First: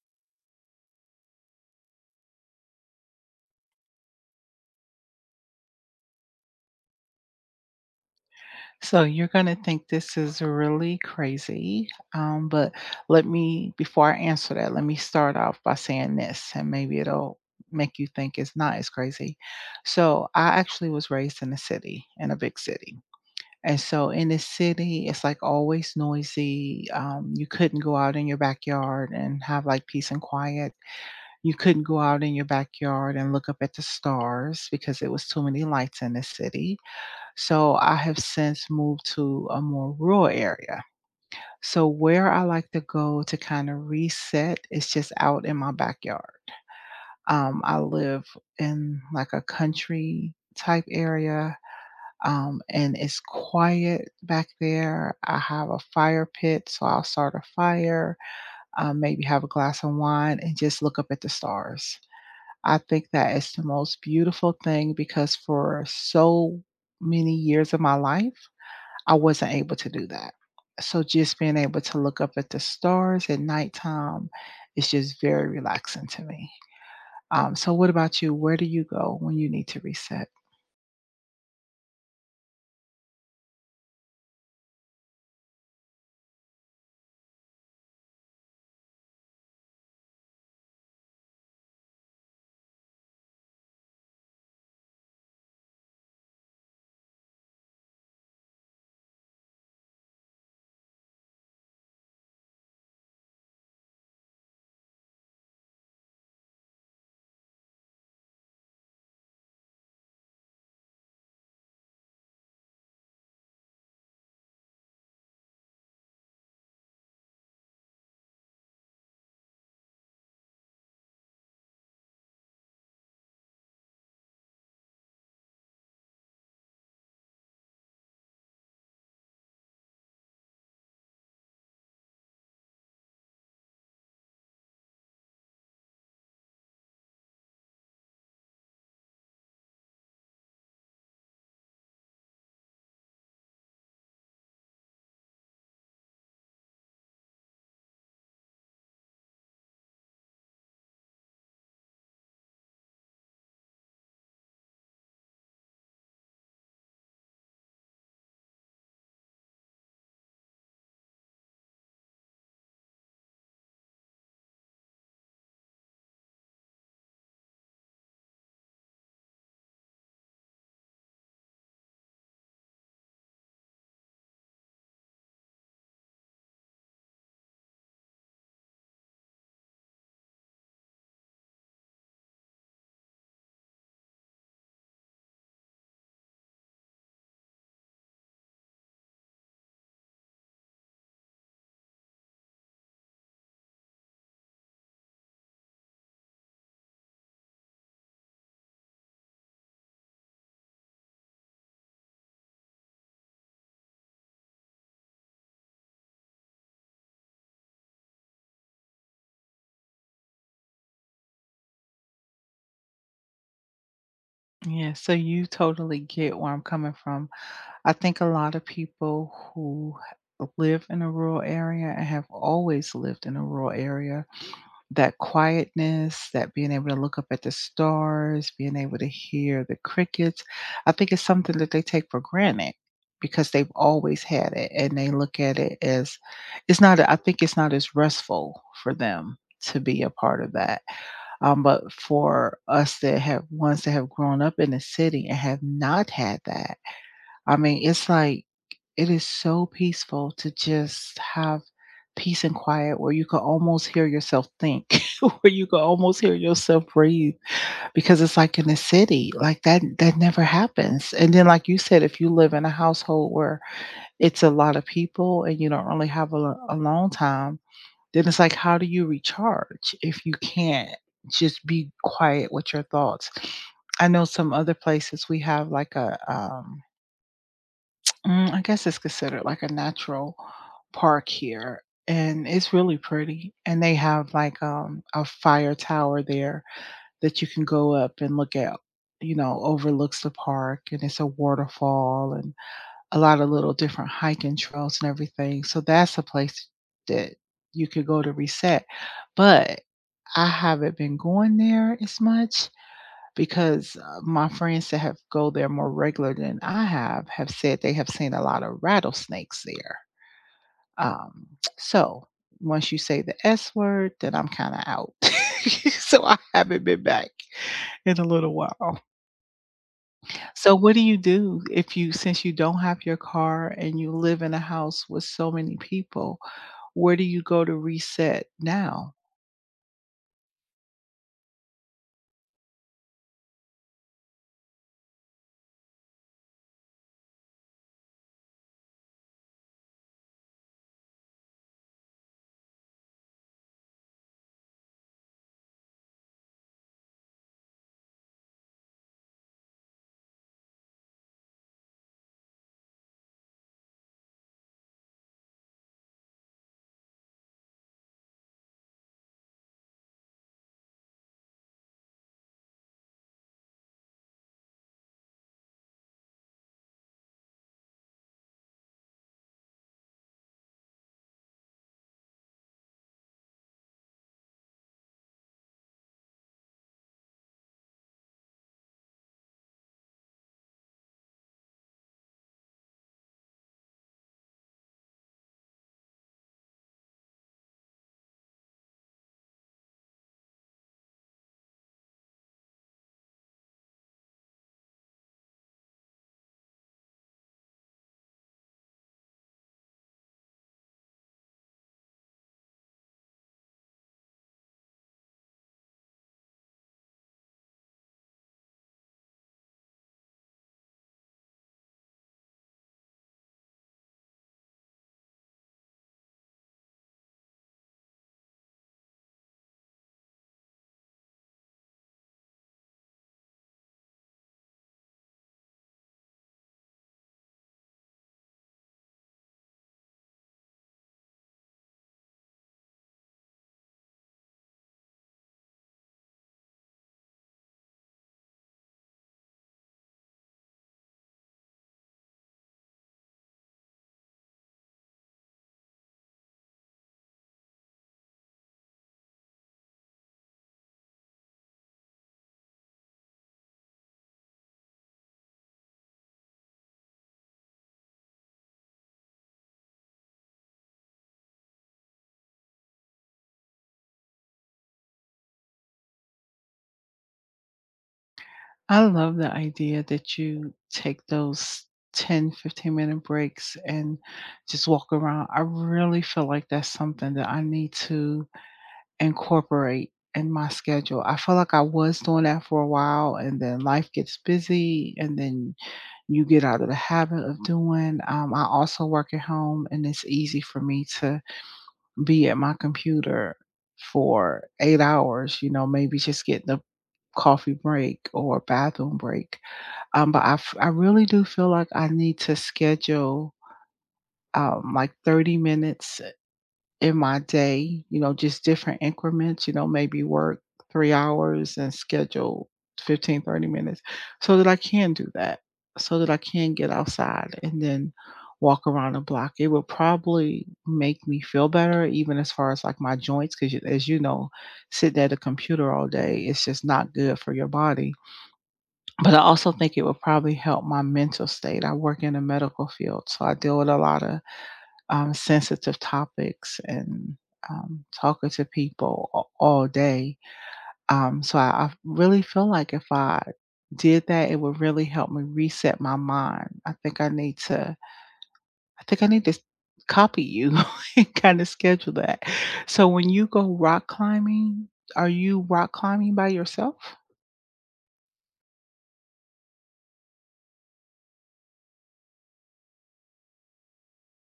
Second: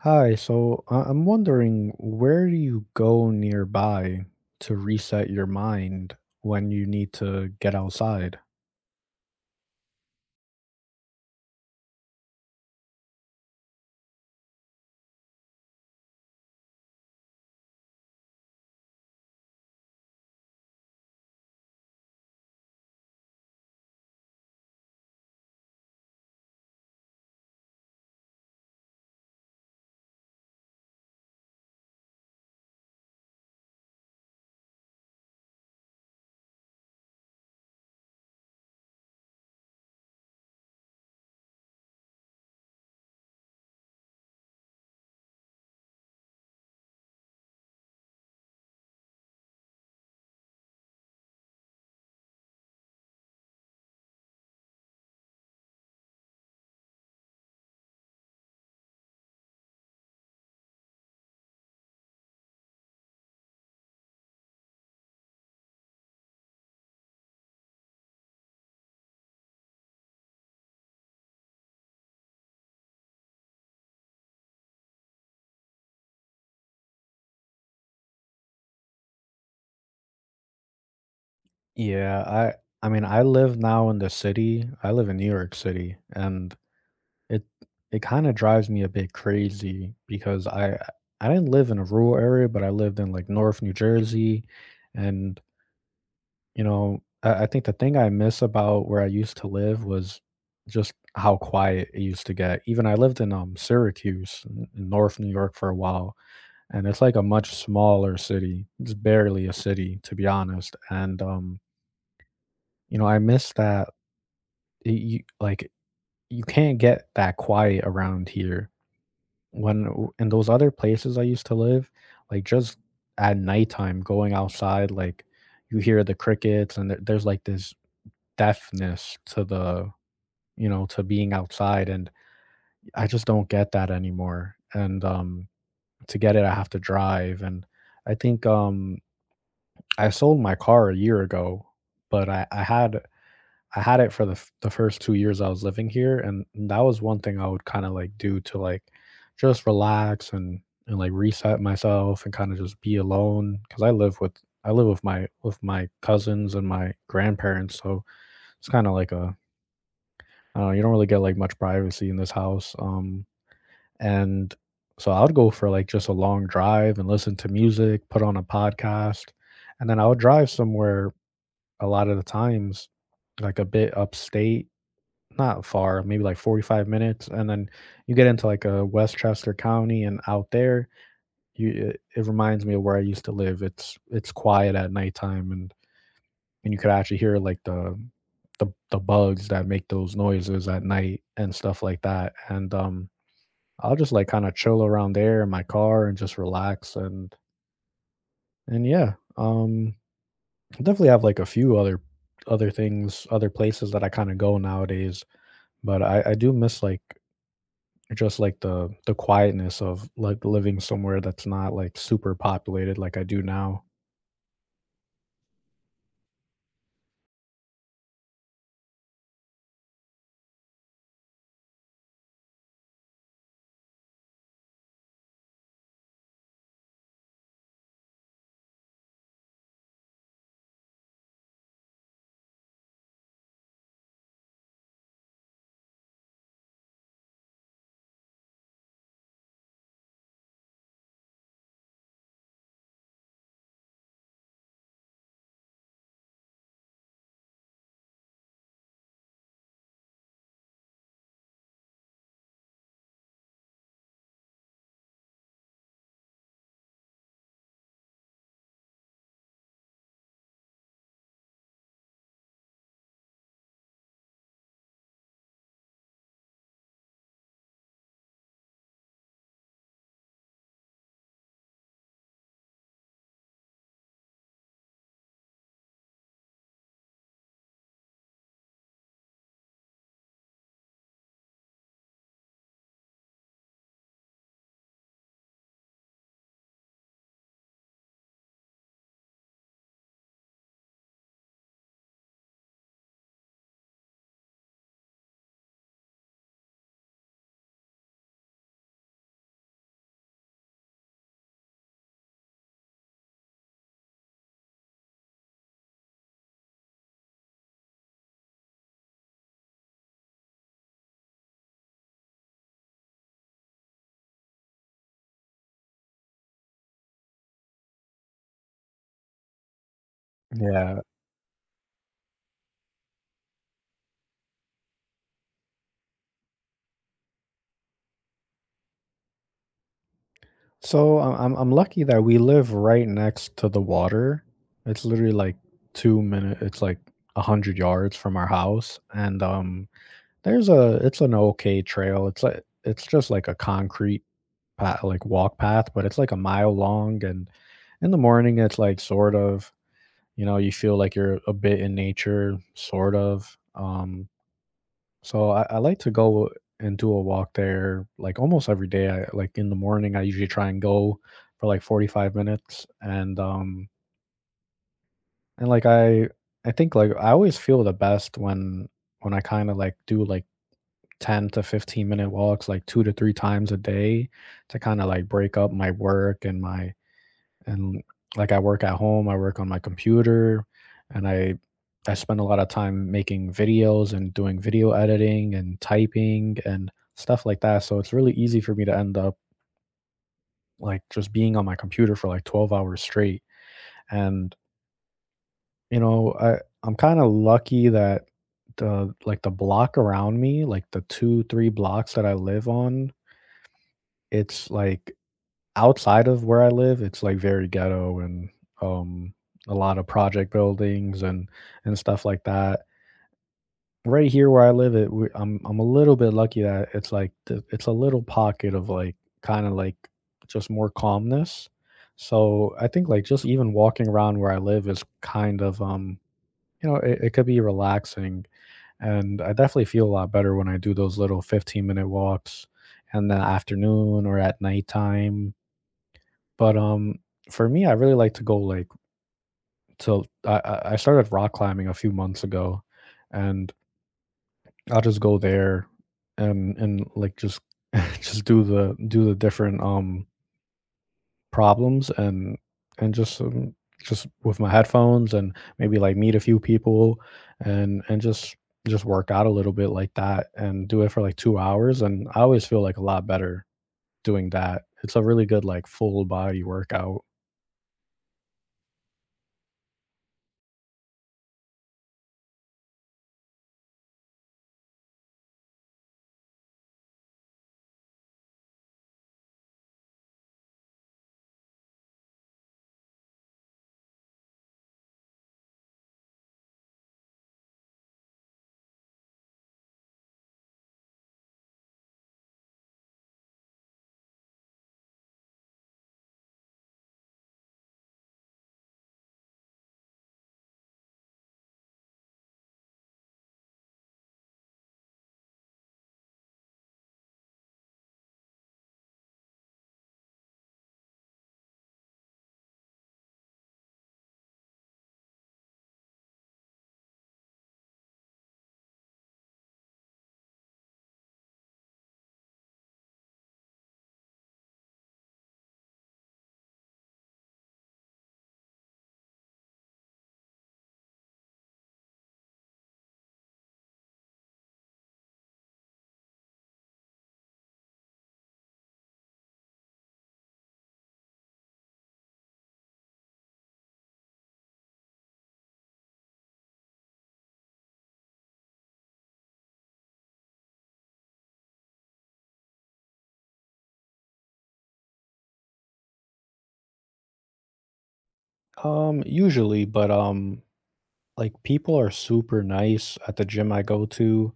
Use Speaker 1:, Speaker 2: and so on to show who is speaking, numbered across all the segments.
Speaker 1: Hi, so I'm wondering where do you go nearby to reset your mind when you need to get outside?
Speaker 2: So you're going to think this is really crazy. But let me, before I answer that, let me start off by saying this, and maybe it'll make you think it's not as crazy. So I actually was raised in a city, in a big city. And so in the city, it's like always noisy. You couldn't go out in your backyard and have like peace and quiet. You couldn't go out in your backyard and look up at the stars because it was too many lights in the city, so I have since moved to a more rural area. So where I like to go to kind of reset is just out in my backyard. I live in like a country type area. And it's quiet back there. I have a fire pit, so I'll start a fire, maybe have a glass of wine, and just look up at the stars. I think that is the most beautiful thing because for so many years of my life, I wasn't able to do that. So just being able to look up at the stars at nighttime is just very relaxing to me. So what about you? Where do you go when you need to reset?
Speaker 1: Yeah, I mean I live now in the city. I live in New York City, and it it kind of drives me a bit crazy because I didn't live in a rural area, but I lived in like North New Jersey. And you know, I think the thing I miss about where I used to live was just how quiet it used to get. Even I lived in Syracuse in North New York for a while, and it's like a much smaller city. It's barely a city, to be honest. And I miss that. Like you can't get that quiet around here. In those other places I used to live, like just at nighttime, going outside, like you hear the crickets, and there's like this deafness to the to being outside, and I just don't get that anymore, and, to get it, I have to drive. And I think, I sold my car a year ago, but I had it for the first 2 years I was living here, and that was one thing I would kinda, like, do to, like, just relax and reset myself and kinda just be alone because I live with my cousins and my grandparents. So it's kinda like a you don't really get, like, much privacy in this house, and so I would go for, like, just a long drive and listen to music, put on a podcast, and then I would drive somewhere a lot of the times, like, a bit upstate, not far, maybe, like, 45 minutes. And then you get into, like, a Westchester County, and out there, you it reminds me of where I used to live. It's quiet at nighttime, and you could actually hear like the the bugs that make those noises at night and stuff like that. And I'll just like kind of chill around there in my car and just relax, and yeah. I definitely have like a few other things, other places that I kind of go nowadays, but I do miss like just like the quietness of like living somewhere that's not like super populated like I do now.
Speaker 2: Yeah, so you totally get where I'm coming from. I think a lot of people who live in a rural area and have always lived in a rural area, that quietness, that being able to look up at the stars, being able to hear the crickets, I think it's something that they take for granted because they've always had it, and they look at it as it's not, I think it's not as restful for them to be a part of that. But for us that have ones that have grown up in the city and have not had that, I mean, it's like it is so peaceful to just have peace and quiet where you can almost hear yourself think, where you can almost hear yourself breathe because it's like in the city, like that never happens. And then like you said, if you live in a household where it's a lot of people and you don't really have a long time, then it's like, how do you recharge if you can't just be quiet with your thoughts? I know some other places we have like I guess it's considered like a natural park here, and it's really pretty. And they have like a fire tower there that you can go up and look at, you know, overlooks the park, and it's a waterfall and a lot of little different hiking trails and everything. So that's a place that you could go to reset. But I haven't been going there as much because my friends that have go there more regular than I have said they have seen a lot of rattlesnakes there. Um, so once you say the S word, then I'm kind of out. So I haven't been back in a little while. So what
Speaker 1: Yeah.
Speaker 2: do you do if you since you don't have your car and you live in a house with so many people, where do you go to reset now?
Speaker 1: So I'm lucky that we live right next to the water. It's literally like 2 minute. It's like 100 yards from our house, and there's a it's an okay trail. It's just like a concrete path, like walk path, but it's like a mile long. And in the morning, it's like sort of you feel like you're a bit in nature, sort of. So I like to go and do a walk there like almost every day. I like in the morning I usually try and go for like 45 minutes, and and I think like I always feel the best when I kind of like do like 10 to 15 minute walks like two to three times a day to kind of like break up my work and my and like I work at home, I work on my computer, and I spend a lot of time making videos and doing video editing and typing and stuff like that. So it's really easy for me to end up like just being on my computer for like 12 hours straight. And you know, I'm kind of lucky that the block around me, like the 2 3 blocks that I live on. It's like, outside of where I live, it's, like, very ghetto, and, um, a lot of project buildings, and stuff like that. Right here where I live, it we I'm a little bit lucky that it's, like, the it's a little pocket of, like, kinda, like, just more calmness. So, I think, like, just even walking around where I live is kind of, you know, it could be relaxing, and I definitely feel a lot better when I do those little 15-minute walks in the afternoon or at nighttime. But, for me, I really like to go, like, to I started rock climbing a few months ago, and I'll just go there and, like, just just do the different, problems, and just with my headphones, and maybe, like, meet a few people, and just work out a little bit like that and do it for, like, 2 hours, and I always feel, like, a lot better doing that. It's a really good, like, full body workout.
Speaker 2: I love the idea that you take those 10, 15-minute breaks and just walk around. I really feel like that's something that I need to incorporate in my schedule. I feel like I was doing that for a while, and then life gets busy, and then you get out of the habit of doing. I also work at home, and it's easy for me to be at my computer for 8 hours, you know, maybe just getting a coffee break or a bathroom break. But I really do feel like I need to schedule, like 30 minutes in my day, you know, just different increments, you know, maybe work 3 hours and schedule 15, 30 minutes so that I can do that, so that I can get outside and then walk around the block. It will probably make me feel better even as far as, like, my joints, because as you know, sitting at a computer all day, it's just not good for your body. But I also think it would probably help my mental state. I work in the medical field, so I deal with a lot of, sensitive topics and, talking to people a all day. So I really feel like if I did that, it would really help me reset my mind. I think I need to I think I need to copy you and kinda schedule that. So when you go rock climbing, are you rock climbing by yourself?
Speaker 1: Usually, but, like, people are super nice at the gym I go to.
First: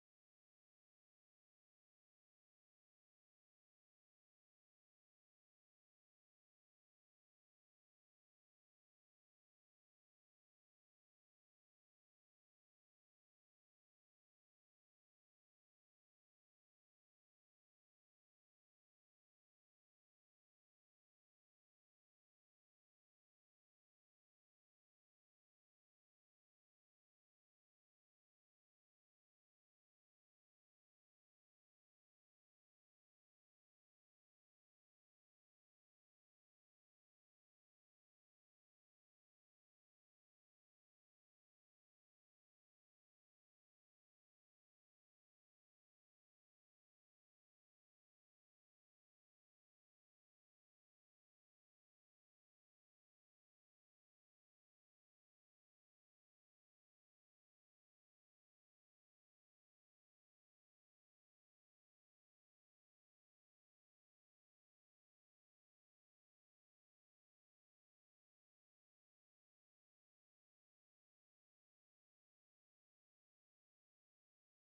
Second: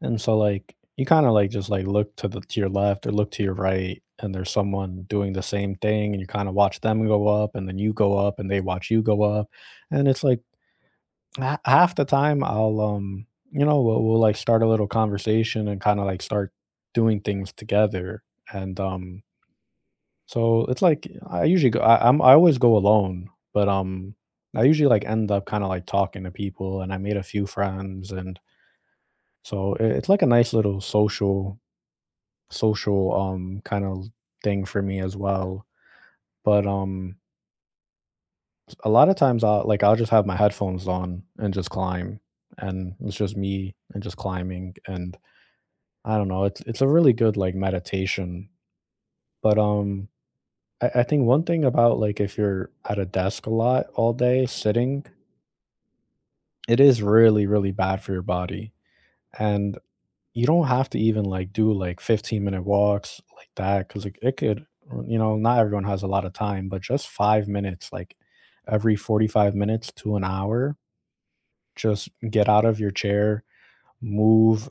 Speaker 1: And so like you kind of like just like look to your left or look to your right, and there's someone doing the same thing, and you kind of watch them go up and then you go up and they watch you go up. And it's like half the time I'll we'll like start a little conversation and kind of like start doing things together, and so, it's like I usually go, I always go alone, but, I usually, like, end up kinda, like, talking to people, and I made a few friends, and so I it's like a nice little social, kind of thing for me as well. But, a lot of times I'll just have my headphones on and just climb, and it's just me and just climbing, and I don't know, it's a really good, like, meditation. But, I think one thing about, like, if you're at a desk a lot all day sitting, it is really, really bad for your body. And you don't have to even like do like 15-minute walks like that because it could, not everyone has a lot of time, but just 5 minutes, like every 45 minutes to an hour, just get out of your chair, move,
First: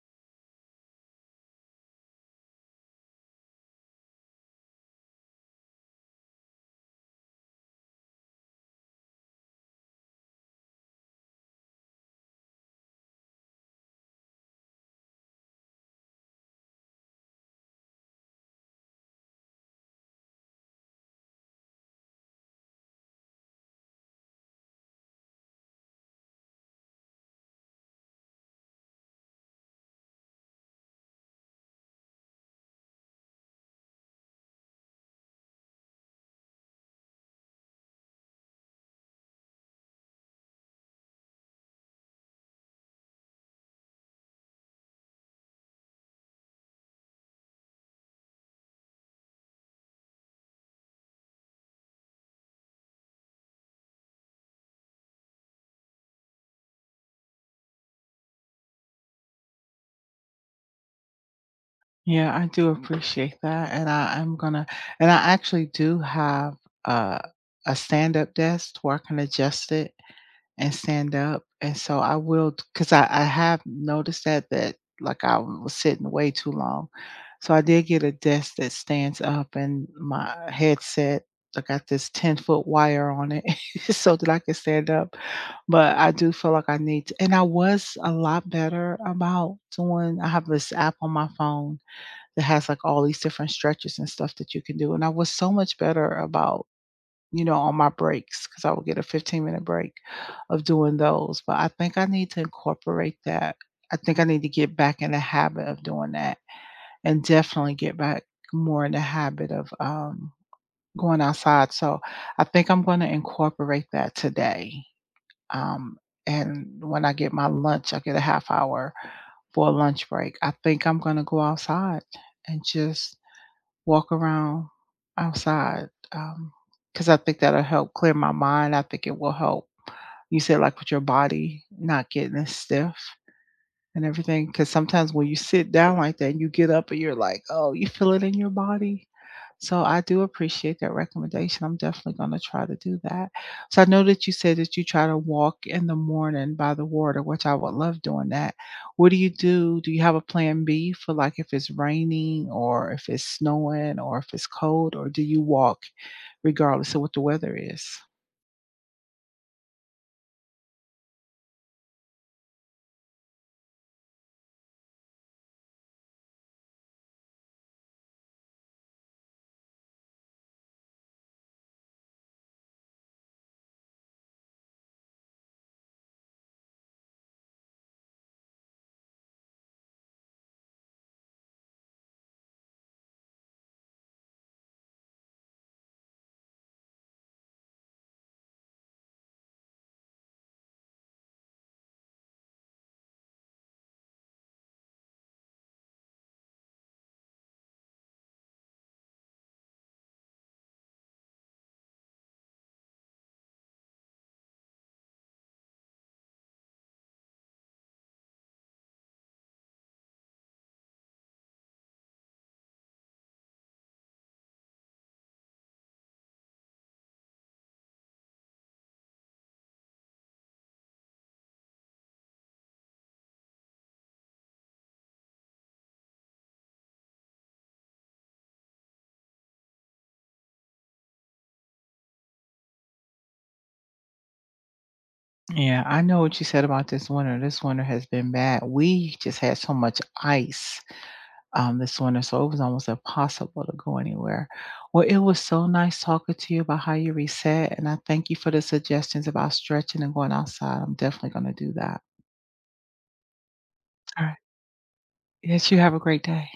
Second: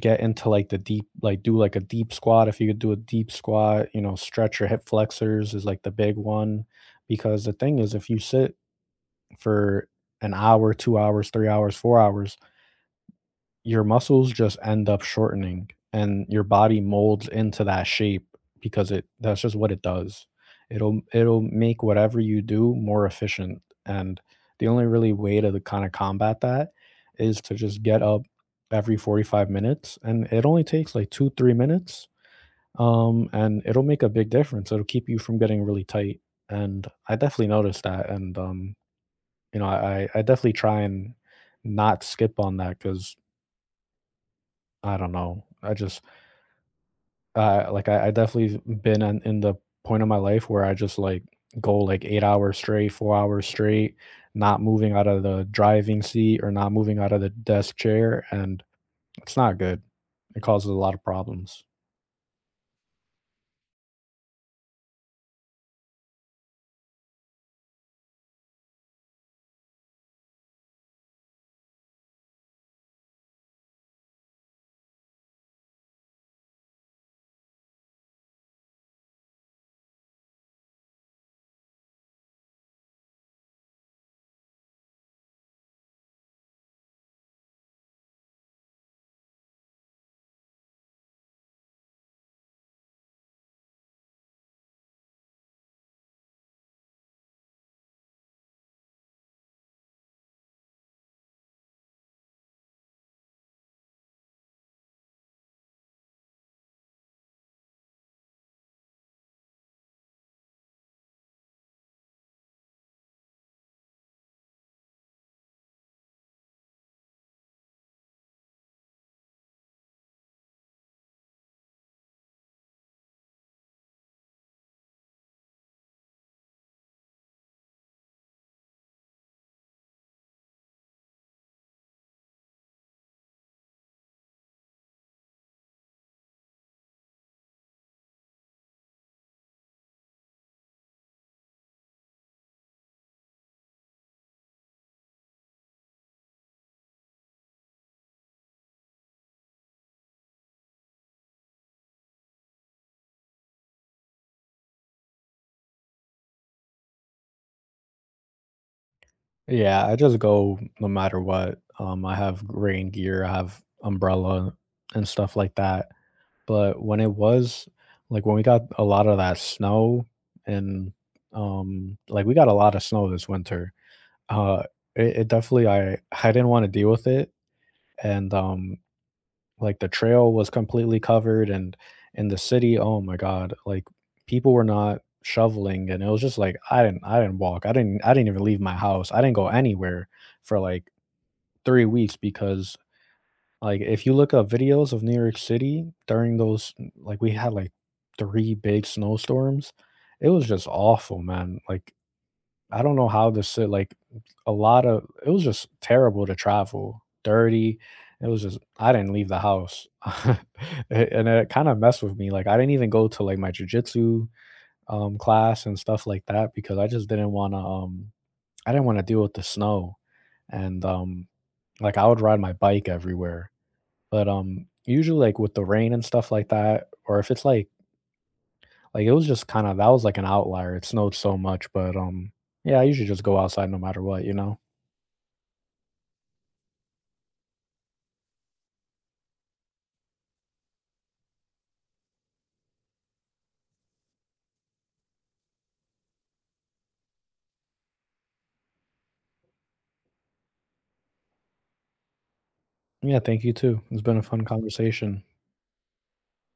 Speaker 1: get into like the deep, like do like a deep squat. If you could do a deep squat, you know, stretch your hip flexors is like the big one. Because the thing is, if you sit for an hour, 2 hours, 3 hours, 4 hours, your muscles just end up shortening and your body molds into that shape because it that's just what it does. It'll make whatever you do more efficient, and the only really way to kind of combat that is to just get up every 45 minutes, and it only takes like 2 3 minutes, and it'll make a big difference. It'll keep you from getting really tight, and I definitely noticed that, and you know, I definitely try and not skip on that cuz I don't know. I just like, I definitely been in the point of my life where I just like go like 8 hours straight, 4 hours straight, not moving out of the driving seat or not moving out of the desk chair, and it's not good. It causes a lot of problems.
Speaker 2: Yeah, I do appreciate that, and I actually do have a stand-up desk where I can adjust it and stand up, and so I will because I have noticed that like I was sitting way too long, so I did get a desk that stands up and my headset. I got this 10-foot wire on it so that I can stand up. But I do feel like I need to, and I was a lot better about doing, I have this app on my phone that has like all these different stretches and stuff that you can do. And I was so much better about, you know, on my breaks because I would get a 15-minute break of doing those. But I think I need to incorporate that. I think I need to get back in the habit of doing that and definitely get back more in the habit of going outside. So I think I'm going to incorporate that today. Um, and when I get my lunch, I get a half hour for a lunch break. I think I'm going to go outside and just walk around outside because I think that'll help clear my mind. I think it will help. You said, like, with your body not getting as stiff. And everything, because sometimes when you sit down like that and you get up and you're like, "Oh, you feel it in your body." So I do appreciate that recommendation. I'm definitely gonna try to do that. So I know that you said that you try to walk in the morning by the water, which I would love doing that. What do you do? Do you have a plan B for, like, if it's raining or if it's snowing or if it's cold, or do you walk regardless of what the weather is?
Speaker 1: Yeah, I just go no matter what. I have rain gear, I have umbrella and stuff like that. But when it was like when we got a lot of that snow, and like, we got a lot of snow this winter. Uh, it definitely, I didn't want to deal with it, and, like, the trail was completely covered, and in the city, oh my god, like, people were not shoveling, and it was just like I didn't walk, I didn't even leave my house. I didn't go anywhere for like 3 weeks because like if you look up videos of New York City during those, like, we had like three big snowstorms, it was just awful, man. Like, I don't know how this shit, like, a lot of it was just terrible to travel, dirty. It was just I didn't leave the house. And it kind of messed with me. Like, I didn't even go to like my jujitsu class and stuff like that because I didn't want to deal with the snow. And like I would ride my bike everywhere. But usually, like, with the rain and stuff like that, or if it's like it was just kind of, that was like an outlier. It snowed so much, but yeah, I usually just go outside no matter what, you know.
Speaker 2: Yeah, I know what you said about this winter. This winter has been bad. We just had so much ice, this winter, so it was almost impossible to go anywhere. Well, it was so nice talking to you about how you reset, and I thank you for the suggestions about stretching and going outside. I'm definitely going to do that.
Speaker 1: Yeah, thank you too. It's been a
Speaker 2: All right.
Speaker 1: fun conversation.
Speaker 2: Yes, you have a great day.